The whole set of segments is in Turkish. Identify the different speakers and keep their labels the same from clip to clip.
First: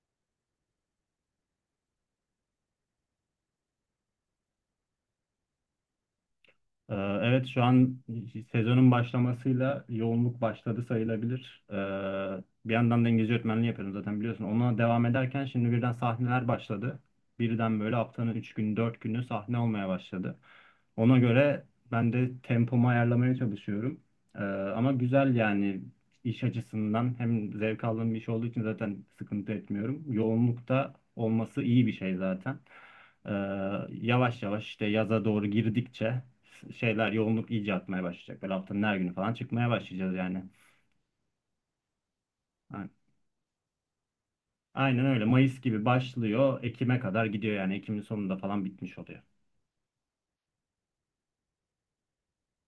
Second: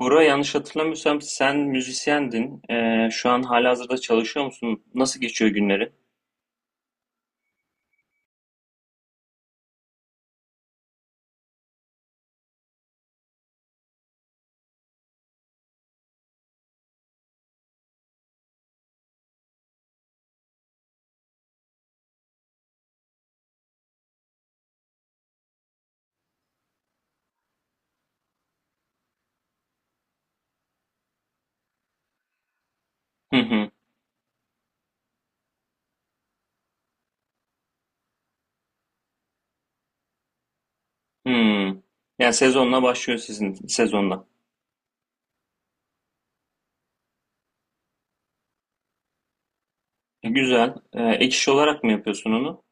Speaker 1: Bora yanlış hatırlamıyorsam sen müzisyendin. Şu an halihazırda çalışıyor musun? Nasıl geçiyor günleri?
Speaker 2: Ee, Evet, şu an sezonun başlamasıyla yoğunluk başladı sayılabilir. Bir yandan da İngilizce öğretmenliği yapıyorum, zaten biliyorsun. Ona devam ederken şimdi birden sahneler başladı. Birden böyle haftanın 3 günü 4 günü sahne olmaya başladı. Ona göre ben de tempomu ayarlamaya çalışıyorum. Ee, Ama güzel yani, iş açısından hem zevk aldığım bir iş olduğu için zaten sıkıntı etmiyorum. Yoğunlukta olması iyi bir şey zaten. Ee,
Speaker 1: Hı hı.
Speaker 2: Yavaş yavaş işte yaza doğru girdikçe şeyler, yoğunluk iyice artmaya başlayacak. Böyle haftanın her günü falan çıkmaya başlayacağız yani.
Speaker 1: Hmm. Yani sezonla
Speaker 2: Aynen.
Speaker 1: başlıyor sizin sezonla.
Speaker 2: Aynen öyle. Mayıs gibi başlıyor. Ekim'e kadar gidiyor yani. Ekim'in sonunda falan bitmiş oluyor.
Speaker 1: Güzel. Ek iş olarak mı yapıyorsun onu?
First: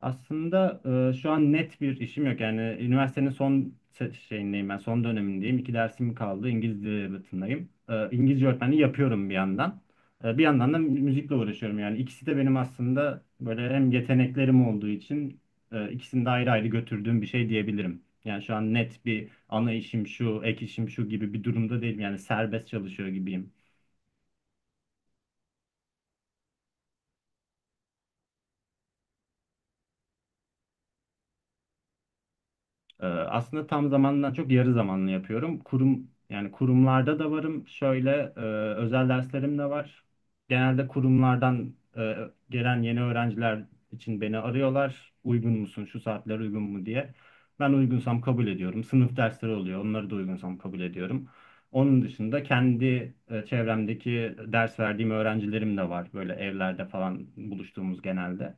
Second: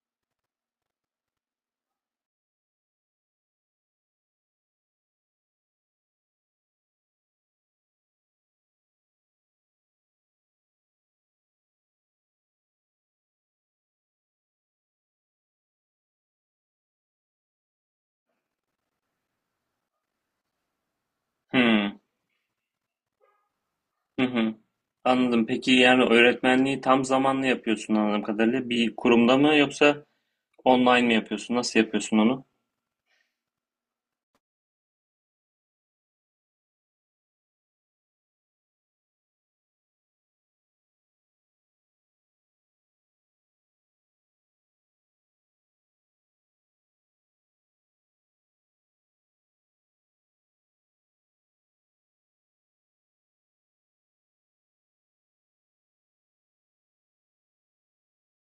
Speaker 2: Aslında şu an net bir işim yok. Yani üniversitenin şeyindeyim ben, son dönemindeyim. İki dersim kaldı. İngiliz Edebiyatı'ndayım. İngilizce öğretmenliği yapıyorum bir yandan. Bir yandan da müzikle uğraşıyorum. Yani ikisi de benim aslında böyle hem yeteneklerim olduğu için ikisini de ayrı ayrı götürdüğüm bir şey diyebilirim. Yani şu an net bir ana işim şu, ek işim şu gibi bir durumda
Speaker 1: Hmm.
Speaker 2: değilim. Yani serbest çalışıyor gibiyim.
Speaker 1: Hı hı. Anladım. Peki yani öğretmenliği tam zamanlı yapıyorsun anladığım kadarıyla. Bir kurumda mı yoksa online mi yapıyorsun? Nasıl yapıyorsun onu?
Speaker 2: Aslında tam zamandan çok yarı zamanlı yapıyorum. Kurum, yani kurumlarda da varım. Şöyle e, özel derslerim de var. Genelde kurumlardan gelen yeni öğrenciler için beni arıyorlar. Uygun musun? Şu saatler uygun mu diye. Ben uygunsam kabul ediyorum. Sınıf dersleri oluyor. Onları da uygunsam kabul ediyorum. Onun dışında kendi çevremdeki ders verdiğim öğrencilerim de var. Böyle evlerde falan buluştuğumuz genelde.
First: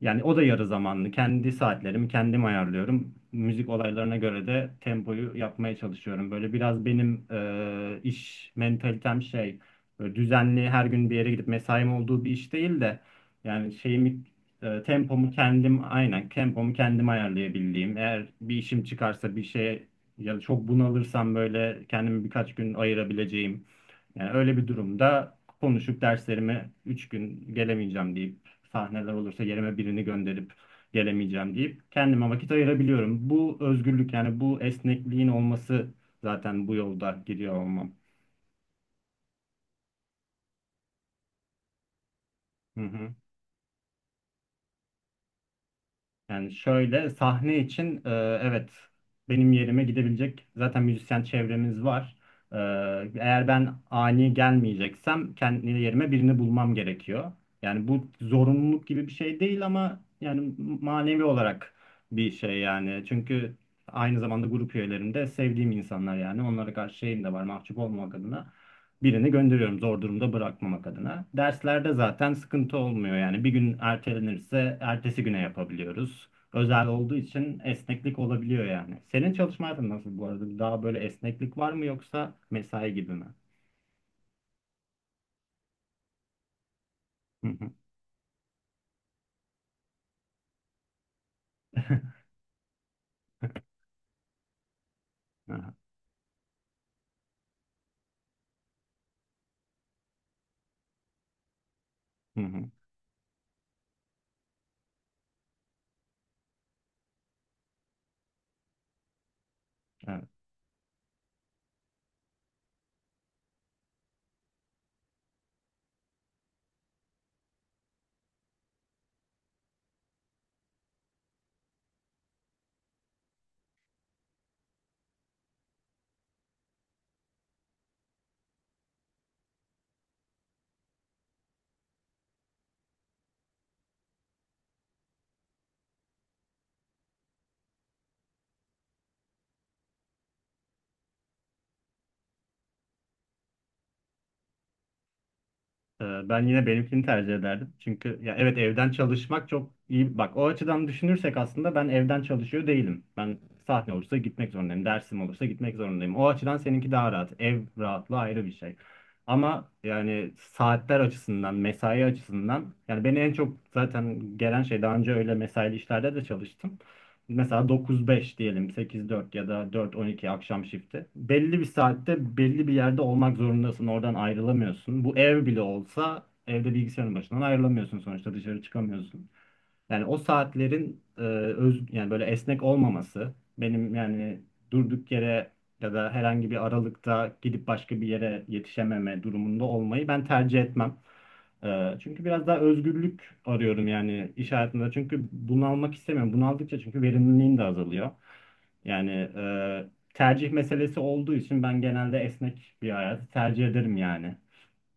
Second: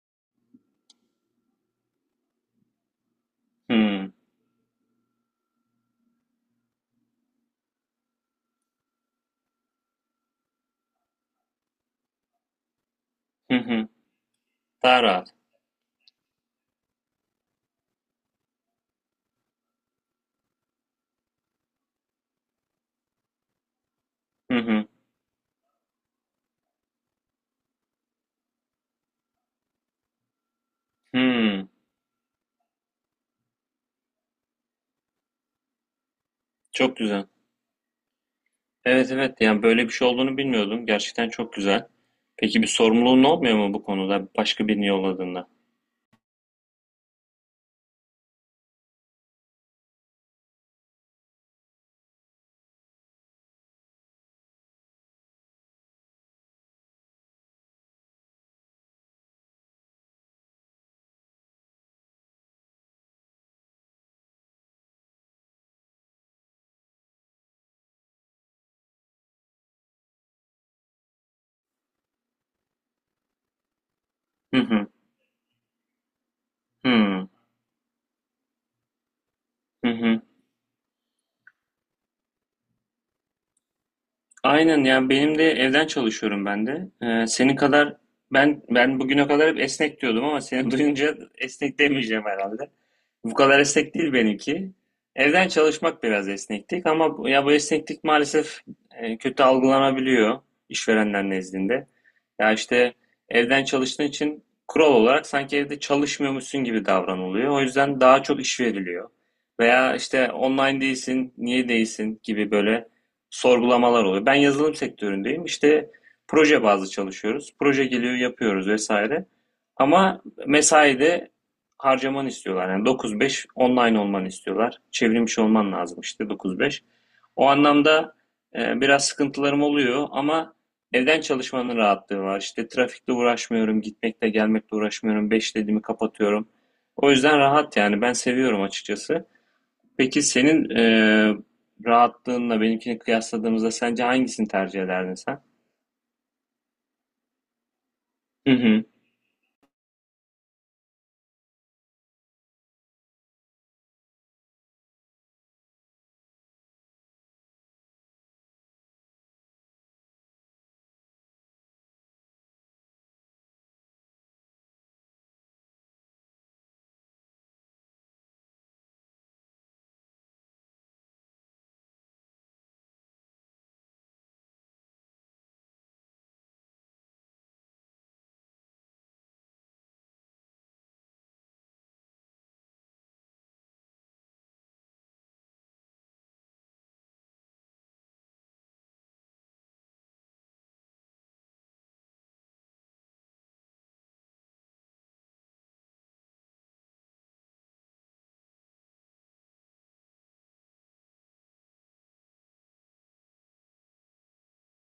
Speaker 2: Yani o da yarı zamanlı. Kendi saatlerimi kendim ayarlıyorum. Müzik
Speaker 1: Hmm.
Speaker 2: olaylarına göre de tempoyu yapmaya çalışıyorum. Böyle biraz benim iş mentalitem şey, böyle düzenli her gün bir yere gidip mesaim olduğu bir iş değil de
Speaker 1: Hı
Speaker 2: yani
Speaker 1: hı. Daha
Speaker 2: tempomu
Speaker 1: rahat.
Speaker 2: kendim, aynen, tempomu kendim ayarlayabildiğim. Eğer bir işim çıkarsa bir şeye ya da çok bunalırsam böyle kendimi birkaç gün ayırabileceğim. Yani öyle
Speaker 1: Hı
Speaker 2: bir
Speaker 1: hı.
Speaker 2: durumda konuşup derslerime 3 gün gelemeyeceğim deyip, sahneler olursa yerime birini gönderip gelemeyeceğim
Speaker 1: Hmm.
Speaker 2: deyip kendime vakit ayırabiliyorum. Bu özgürlük, yani bu esnekliğin olması zaten bu
Speaker 1: Çok
Speaker 2: yolda
Speaker 1: güzel.
Speaker 2: giriyor olmam.
Speaker 1: Evet, evet, yani böyle bir şey olduğunu bilmiyordum. Gerçekten çok güzel. Peki bir
Speaker 2: Hı hı.
Speaker 1: sorumluluğun olmuyor mu bu konuda başka birini yolladığında?
Speaker 2: Yani şöyle, sahne için evet, benim yerime gidebilecek zaten müzisyen çevremiz var. E, Eğer ben ani gelmeyeceksem kendi yerime birini bulmam gerekiyor. Yani bu zorunluluk gibi bir şey değil ama yani manevi olarak bir şey yani. Çünkü aynı zamanda grup üyelerim de sevdiğim insanlar yani. Onlara karşı şeyim de var, mahcup olmamak adına birini gönderiyorum, zor durumda bırakmamak adına. Derslerde zaten sıkıntı olmuyor yani, bir gün
Speaker 1: Hı
Speaker 2: ertelenirse
Speaker 1: hı.
Speaker 2: ertesi güne yapabiliyoruz. Özel
Speaker 1: Hı
Speaker 2: olduğu
Speaker 1: hı.
Speaker 2: için esneklik olabiliyor yani. Senin çalışma hayatın nasıl
Speaker 1: Hı.
Speaker 2: bu arada? Daha böyle esneklik var mı yoksa mesai gibi mi?
Speaker 1: Aynen, yani benim de evden çalışıyorum ben de.
Speaker 2: Hı
Speaker 1: Senin
Speaker 2: hı.
Speaker 1: kadar ben bugüne kadar hep esnek diyordum ama seni duyunca esnek demeyeceğim herhalde. Bu kadar esnek değil benimki. Evden
Speaker 2: Aha.
Speaker 1: çalışmak biraz esneklik ama ya bu esneklik maalesef kötü algılanabiliyor işverenler nezdinde.
Speaker 2: Hı
Speaker 1: Ya
Speaker 2: hı.
Speaker 1: işte evden çalıştığın için kural olarak sanki evde çalışmıyormuşsun gibi davranılıyor. O yüzden daha çok iş veriliyor. Veya
Speaker 2: Evet.
Speaker 1: işte online değilsin, niye değilsin gibi böyle sorgulamalar oluyor. Ben yazılım sektöründeyim. İşte proje bazlı çalışıyoruz. Proje geliyor, yapıyoruz vesaire. Ama mesaide harcamanı istiyorlar. Yani 9-5 online olmanı istiyorlar. Çevrilmiş olman lazım işte 9-5. O anlamda biraz sıkıntılarım oluyor ama evden çalışmanın rahatlığı var. İşte trafikle uğraşmıyorum, gitmekle gelmekle uğraşmıyorum. 5 dediğimi kapatıyorum. O yüzden rahat yani, ben seviyorum açıkçası. Peki senin rahatlığınla benimkini kıyasladığımızda sence hangisini tercih ederdin sen?
Speaker 2: Ben yine benimkini tercih ederdim. Çünkü ya
Speaker 1: Hı
Speaker 2: evet,
Speaker 1: hı.
Speaker 2: evden çalışmak çok iyi. Bak o açıdan düşünürsek aslında ben evden çalışıyor değilim. Ben sahne olursa gitmek zorundayım. Dersim olursa gitmek zorundayım. O açıdan seninki daha rahat. Ev rahatlığı ayrı bir şey. Ama yani saatler açısından, mesai açısından, yani beni en çok zaten gelen şey, daha önce öyle mesaili işlerde de çalıştım mesela, 9-5 diyelim, 8-4 ya da 4-12 akşam shifti. Belli bir saatte belli bir yerde olmak zorundasın. Oradan ayrılamıyorsun. Bu ev bile olsa evde bilgisayarın başından ayrılamıyorsun sonuçta, dışarı çıkamıyorsun. Yani o saatlerin e, öz yani böyle esnek olmaması, benim yani durduk yere ya da herhangi bir aralıkta gidip başka bir yere yetişememe durumunda olmayı ben tercih etmem. Çünkü biraz daha özgürlük arıyorum yani iş hayatında. Çünkü bunalmak istemiyorum. Bunaldıkça çünkü verimliliğin de azalıyor. Yani tercih meselesi olduğu için ben genelde esnek bir hayatı tercih ederim yani.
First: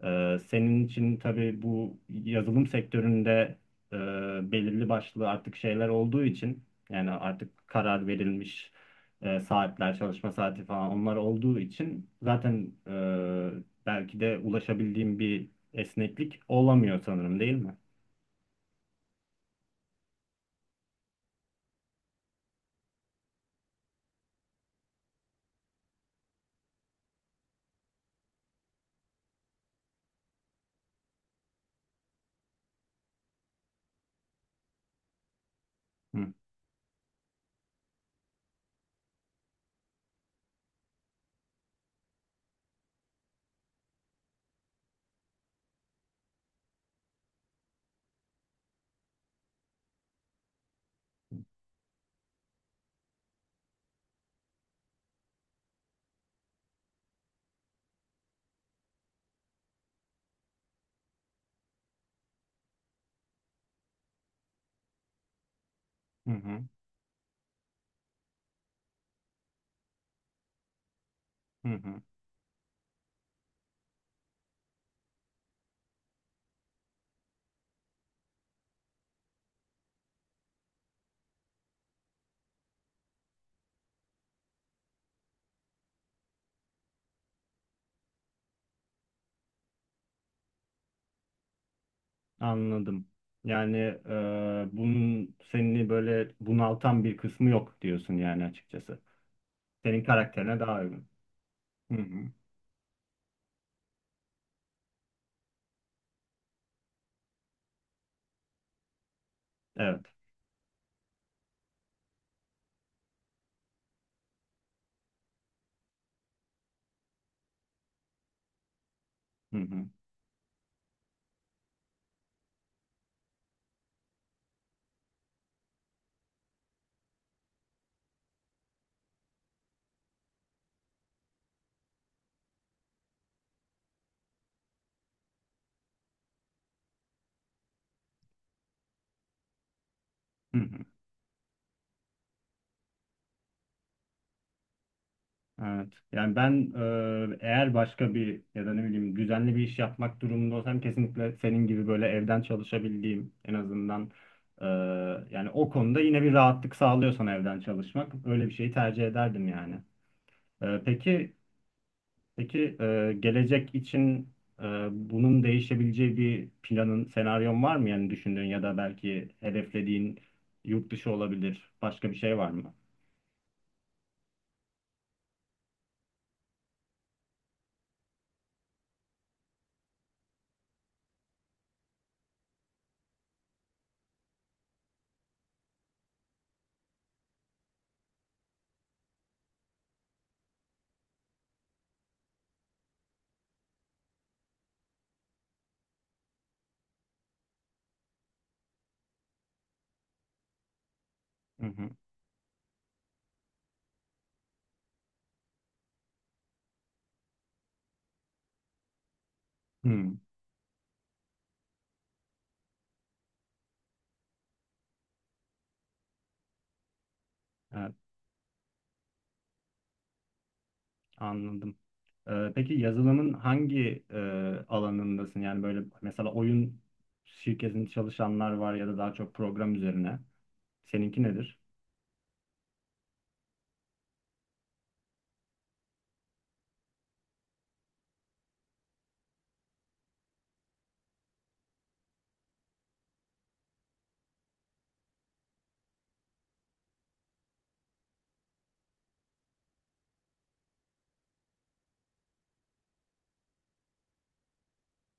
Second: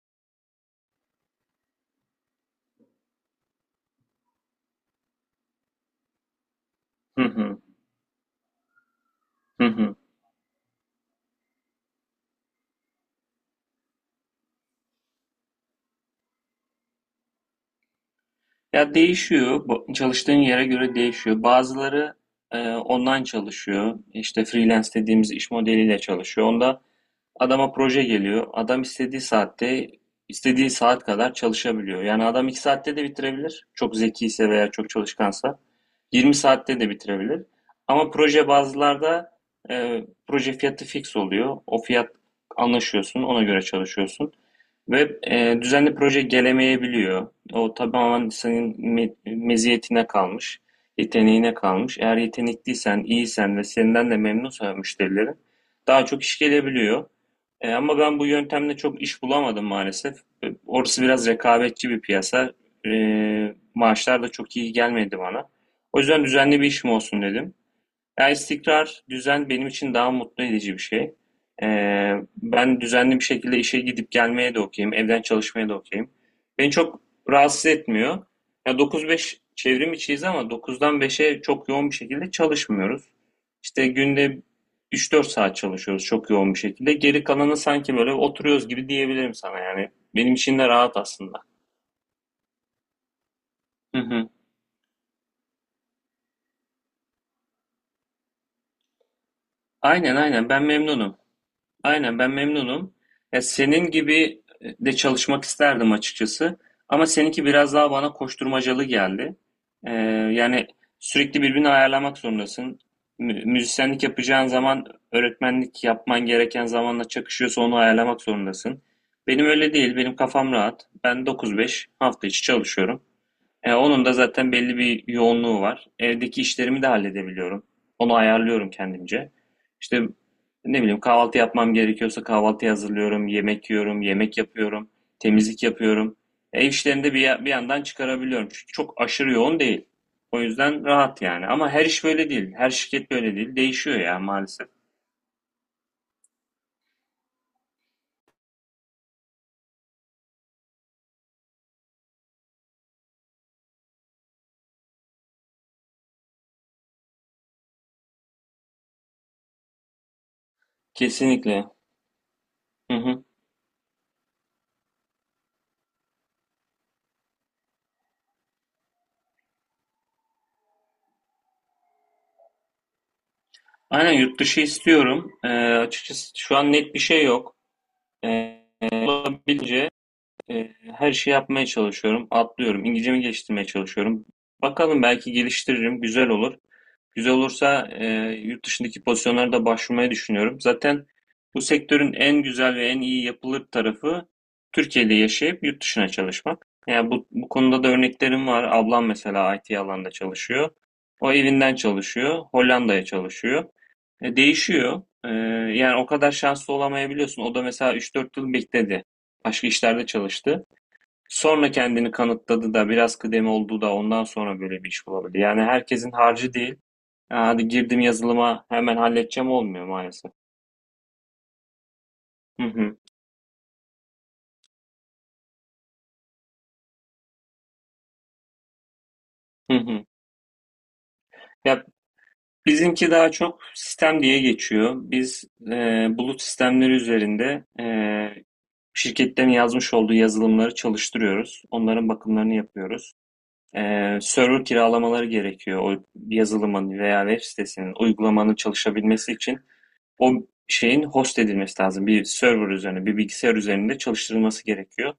Speaker 2: Senin için tabii bu yazılım sektöründe e, belirli başlı artık şeyler olduğu için, yani
Speaker 1: Hı hı.
Speaker 2: artık karar verilmiş
Speaker 1: Hı hı.
Speaker 2: saatler, çalışma saati falan onlar olduğu için, zaten belki de ulaşabildiğim bir esneklik olamıyor sanırım, değil mi?
Speaker 1: Ya değişiyor. Çalıştığın yere göre değişiyor. Bazıları online çalışıyor. İşte freelance dediğimiz iş modeliyle çalışıyor. Onda adama proje geliyor. Adam istediği saatte, istediği saat kadar çalışabiliyor. Yani adam 2 saatte de bitirebilir. Çok zekiyse veya çok çalışkansa.
Speaker 2: Hı
Speaker 1: 20 saatte de bitirebilir. Ama proje bazılarda e, proje fiyatı fix oluyor. O fiyat anlaşıyorsun, ona göre çalışıyorsun. Ve düzenli proje gelemeyebiliyor. O tamamen senin meziyetine kalmış, yeteneğine kalmış. Eğer yetenekliysen, iyisen ve senden de memnunsa müşterilerin daha çok iş gelebiliyor. Ama ben bu yöntemle çok iş bulamadım maalesef. Orası biraz rekabetçi bir piyasa. E, maaşlar da çok iyi gelmedi bana. O yüzden
Speaker 2: hı
Speaker 1: düzenli
Speaker 2: hı.
Speaker 1: bir işim olsun dedim. Ya istikrar, düzen benim için daha mutlu edici bir şey.
Speaker 2: hı hı.
Speaker 1: Ee, ben düzenli bir şekilde işe gidip gelmeye de okeyim, evden çalışmaya da okeyim. Beni çok rahatsız etmiyor. Ya 9-5 çevrim içiyiz ama 9'dan 5'e çok yoğun bir şekilde çalışmıyoruz. İşte günde 3-4 saat çalışıyoruz çok yoğun bir şekilde. Geri kalanı sanki böyle oturuyoruz gibi diyebilirim sana yani. Benim için de rahat aslında.
Speaker 2: Anladım. Yani
Speaker 1: Hı hı.
Speaker 2: bunun seni böyle bunaltan bir kısmı yok diyorsun yani, açıkçası. Senin
Speaker 1: Aynen, aynen,
Speaker 2: karakterine
Speaker 1: ben
Speaker 2: daha uygun.
Speaker 1: memnunum.
Speaker 2: Hı hı.
Speaker 1: Aynen, ben memnunum. Ya senin gibi de çalışmak isterdim açıkçası. Ama seninki biraz daha bana koşturmacalı geldi. Ee,
Speaker 2: Evet.
Speaker 1: yani sürekli birbirini ayarlamak zorundasın. Müzisyenlik yapacağın zaman öğretmenlik yapman gereken zamanla çakışıyorsa onu ayarlamak zorundasın. Benim
Speaker 2: Hı
Speaker 1: öyle
Speaker 2: hı.
Speaker 1: değil. Benim kafam rahat. Ben 9-5 hafta içi çalışıyorum. Onun da zaten belli bir yoğunluğu var. Evdeki işlerimi de halledebiliyorum. Onu ayarlıyorum kendimce. İşte ne bileyim kahvaltı yapmam gerekiyorsa kahvaltı hazırlıyorum, yemek yiyorum, yemek yapıyorum, temizlik yapıyorum. Ev işlerini de bir, bir yandan çıkarabiliyorum. Çünkü çok aşırı yoğun değil. O
Speaker 2: Hı
Speaker 1: yüzden
Speaker 2: hı.
Speaker 1: rahat yani. Ama her iş böyle değil. Her şirket böyle değil. Değişiyor ya maalesef.
Speaker 2: Evet. Yani ben, eğer başka bir ya da ne bileyim düzenli bir iş yapmak durumunda olsam, kesinlikle senin gibi böyle evden çalışabildiğim en azından, e, yani o konuda yine bir rahatlık sağlıyorsan evden çalışmak, öyle bir şeyi tercih ederdim yani. E, peki
Speaker 1: Kesinlikle.
Speaker 2: peki
Speaker 1: Hı hı.
Speaker 2: gelecek için e, bunun değişebileceği bir planın, senaryon var mı, yani düşündüğün ya da belki hedeflediğin, yurt dışı olabilir, başka bir şey var mı?
Speaker 1: Aynen, yurt dışı istiyorum. Açıkçası şu an net bir şey yok. E, olabildiğince Ee, her şeyi yapmaya çalışıyorum. Atlıyorum. İngilizcemi geliştirmeye çalışıyorum. Bakalım belki geliştiririm. Güzel olur. Güzel olursa yurt dışındaki pozisyonlara da başvurmayı düşünüyorum. Zaten bu sektörün en güzel ve en iyi yapılır tarafı Türkiye'de yaşayıp yurt dışına çalışmak. Yani bu konuda da örneklerim var. Ablam mesela IT alanında çalışıyor. O
Speaker 2: Hı
Speaker 1: evinden
Speaker 2: hı.
Speaker 1: çalışıyor. Hollanda'ya çalışıyor. Değişiyor. Yani o kadar şanslı olamayabiliyorsun. O da mesela 3-4 yıl bekledi. Başka işlerde
Speaker 2: Hı,
Speaker 1: çalıştı. Sonra kendini kanıtladı da biraz kıdemi oldu da ondan sonra böyle bir iş bulabildi. Yani herkesin harcı değil. "Ya hadi
Speaker 2: evet.
Speaker 1: girdim yazılıma hemen halledeceğim" olmuyor maalesef.
Speaker 2: Anladım.
Speaker 1: Hı
Speaker 2: Peki
Speaker 1: hı,
Speaker 2: yazılımın hangi alanındasın? Yani böyle mesela oyun şirketinde çalışanlar var ya da daha çok program
Speaker 1: hı hı.
Speaker 2: üzerine. Seninki nedir?
Speaker 1: Ya bizimki daha çok sistem diye geçiyor. Biz e, bulut sistemleri üzerinde şirketlerin yazmış olduğu yazılımları çalıştırıyoruz. Onların bakımlarını yapıyoruz. E, server kiralamaları gerekiyor o yazılımın veya web sitesinin uygulamanın çalışabilmesi için. O şeyin host edilmesi lazım. Bir server üzerine, bir bilgisayar üzerinde çalıştırılması gerekiyor.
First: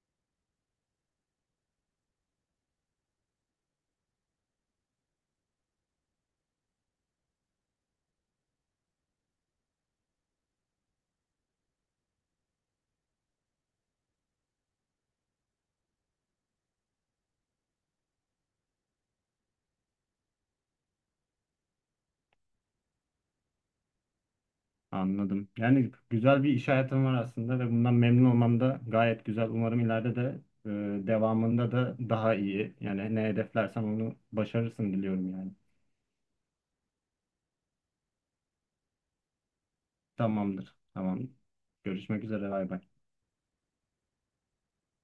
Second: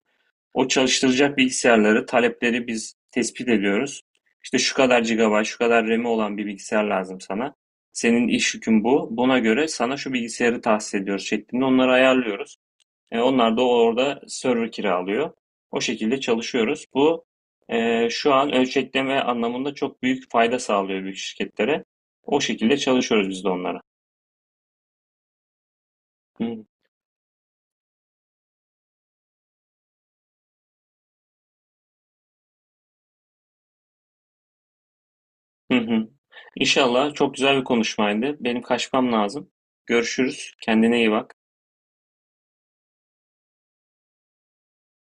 Speaker 1: O çalıştıracak bilgisayarları, talepleri biz tespit ediyoruz. İşte şu kadar GB, şu kadar ramı olan bir bilgisayar lazım sana. Senin iş yükün bu. Buna göre sana şu bilgisayarı tahsis ediyoruz şeklinde onları ayarlıyoruz. Onlar da orada server kiralıyor. O şekilde çalışıyoruz. Bu şu an ölçekleme anlamında çok büyük fayda sağlıyor büyük şirketlere. O şekilde çalışıyoruz biz de onlara.
Speaker 2: Anladım. Yani güzel bir
Speaker 1: Hı.
Speaker 2: iş hayatım var aslında ve bundan memnun olmam da gayet güzel. Umarım ileride de devamında da daha iyi. Yani ne hedeflersen onu başarırsın diliyorum yani.
Speaker 1: Hı hı. İnşallah çok güzel bir konuşmaydı. Benim kaçmam lazım. Görüşürüz.
Speaker 2: Tamamdır.
Speaker 1: Kendine iyi
Speaker 2: Tamam.
Speaker 1: bak.
Speaker 2: Görüşmek üzere. Bay bay.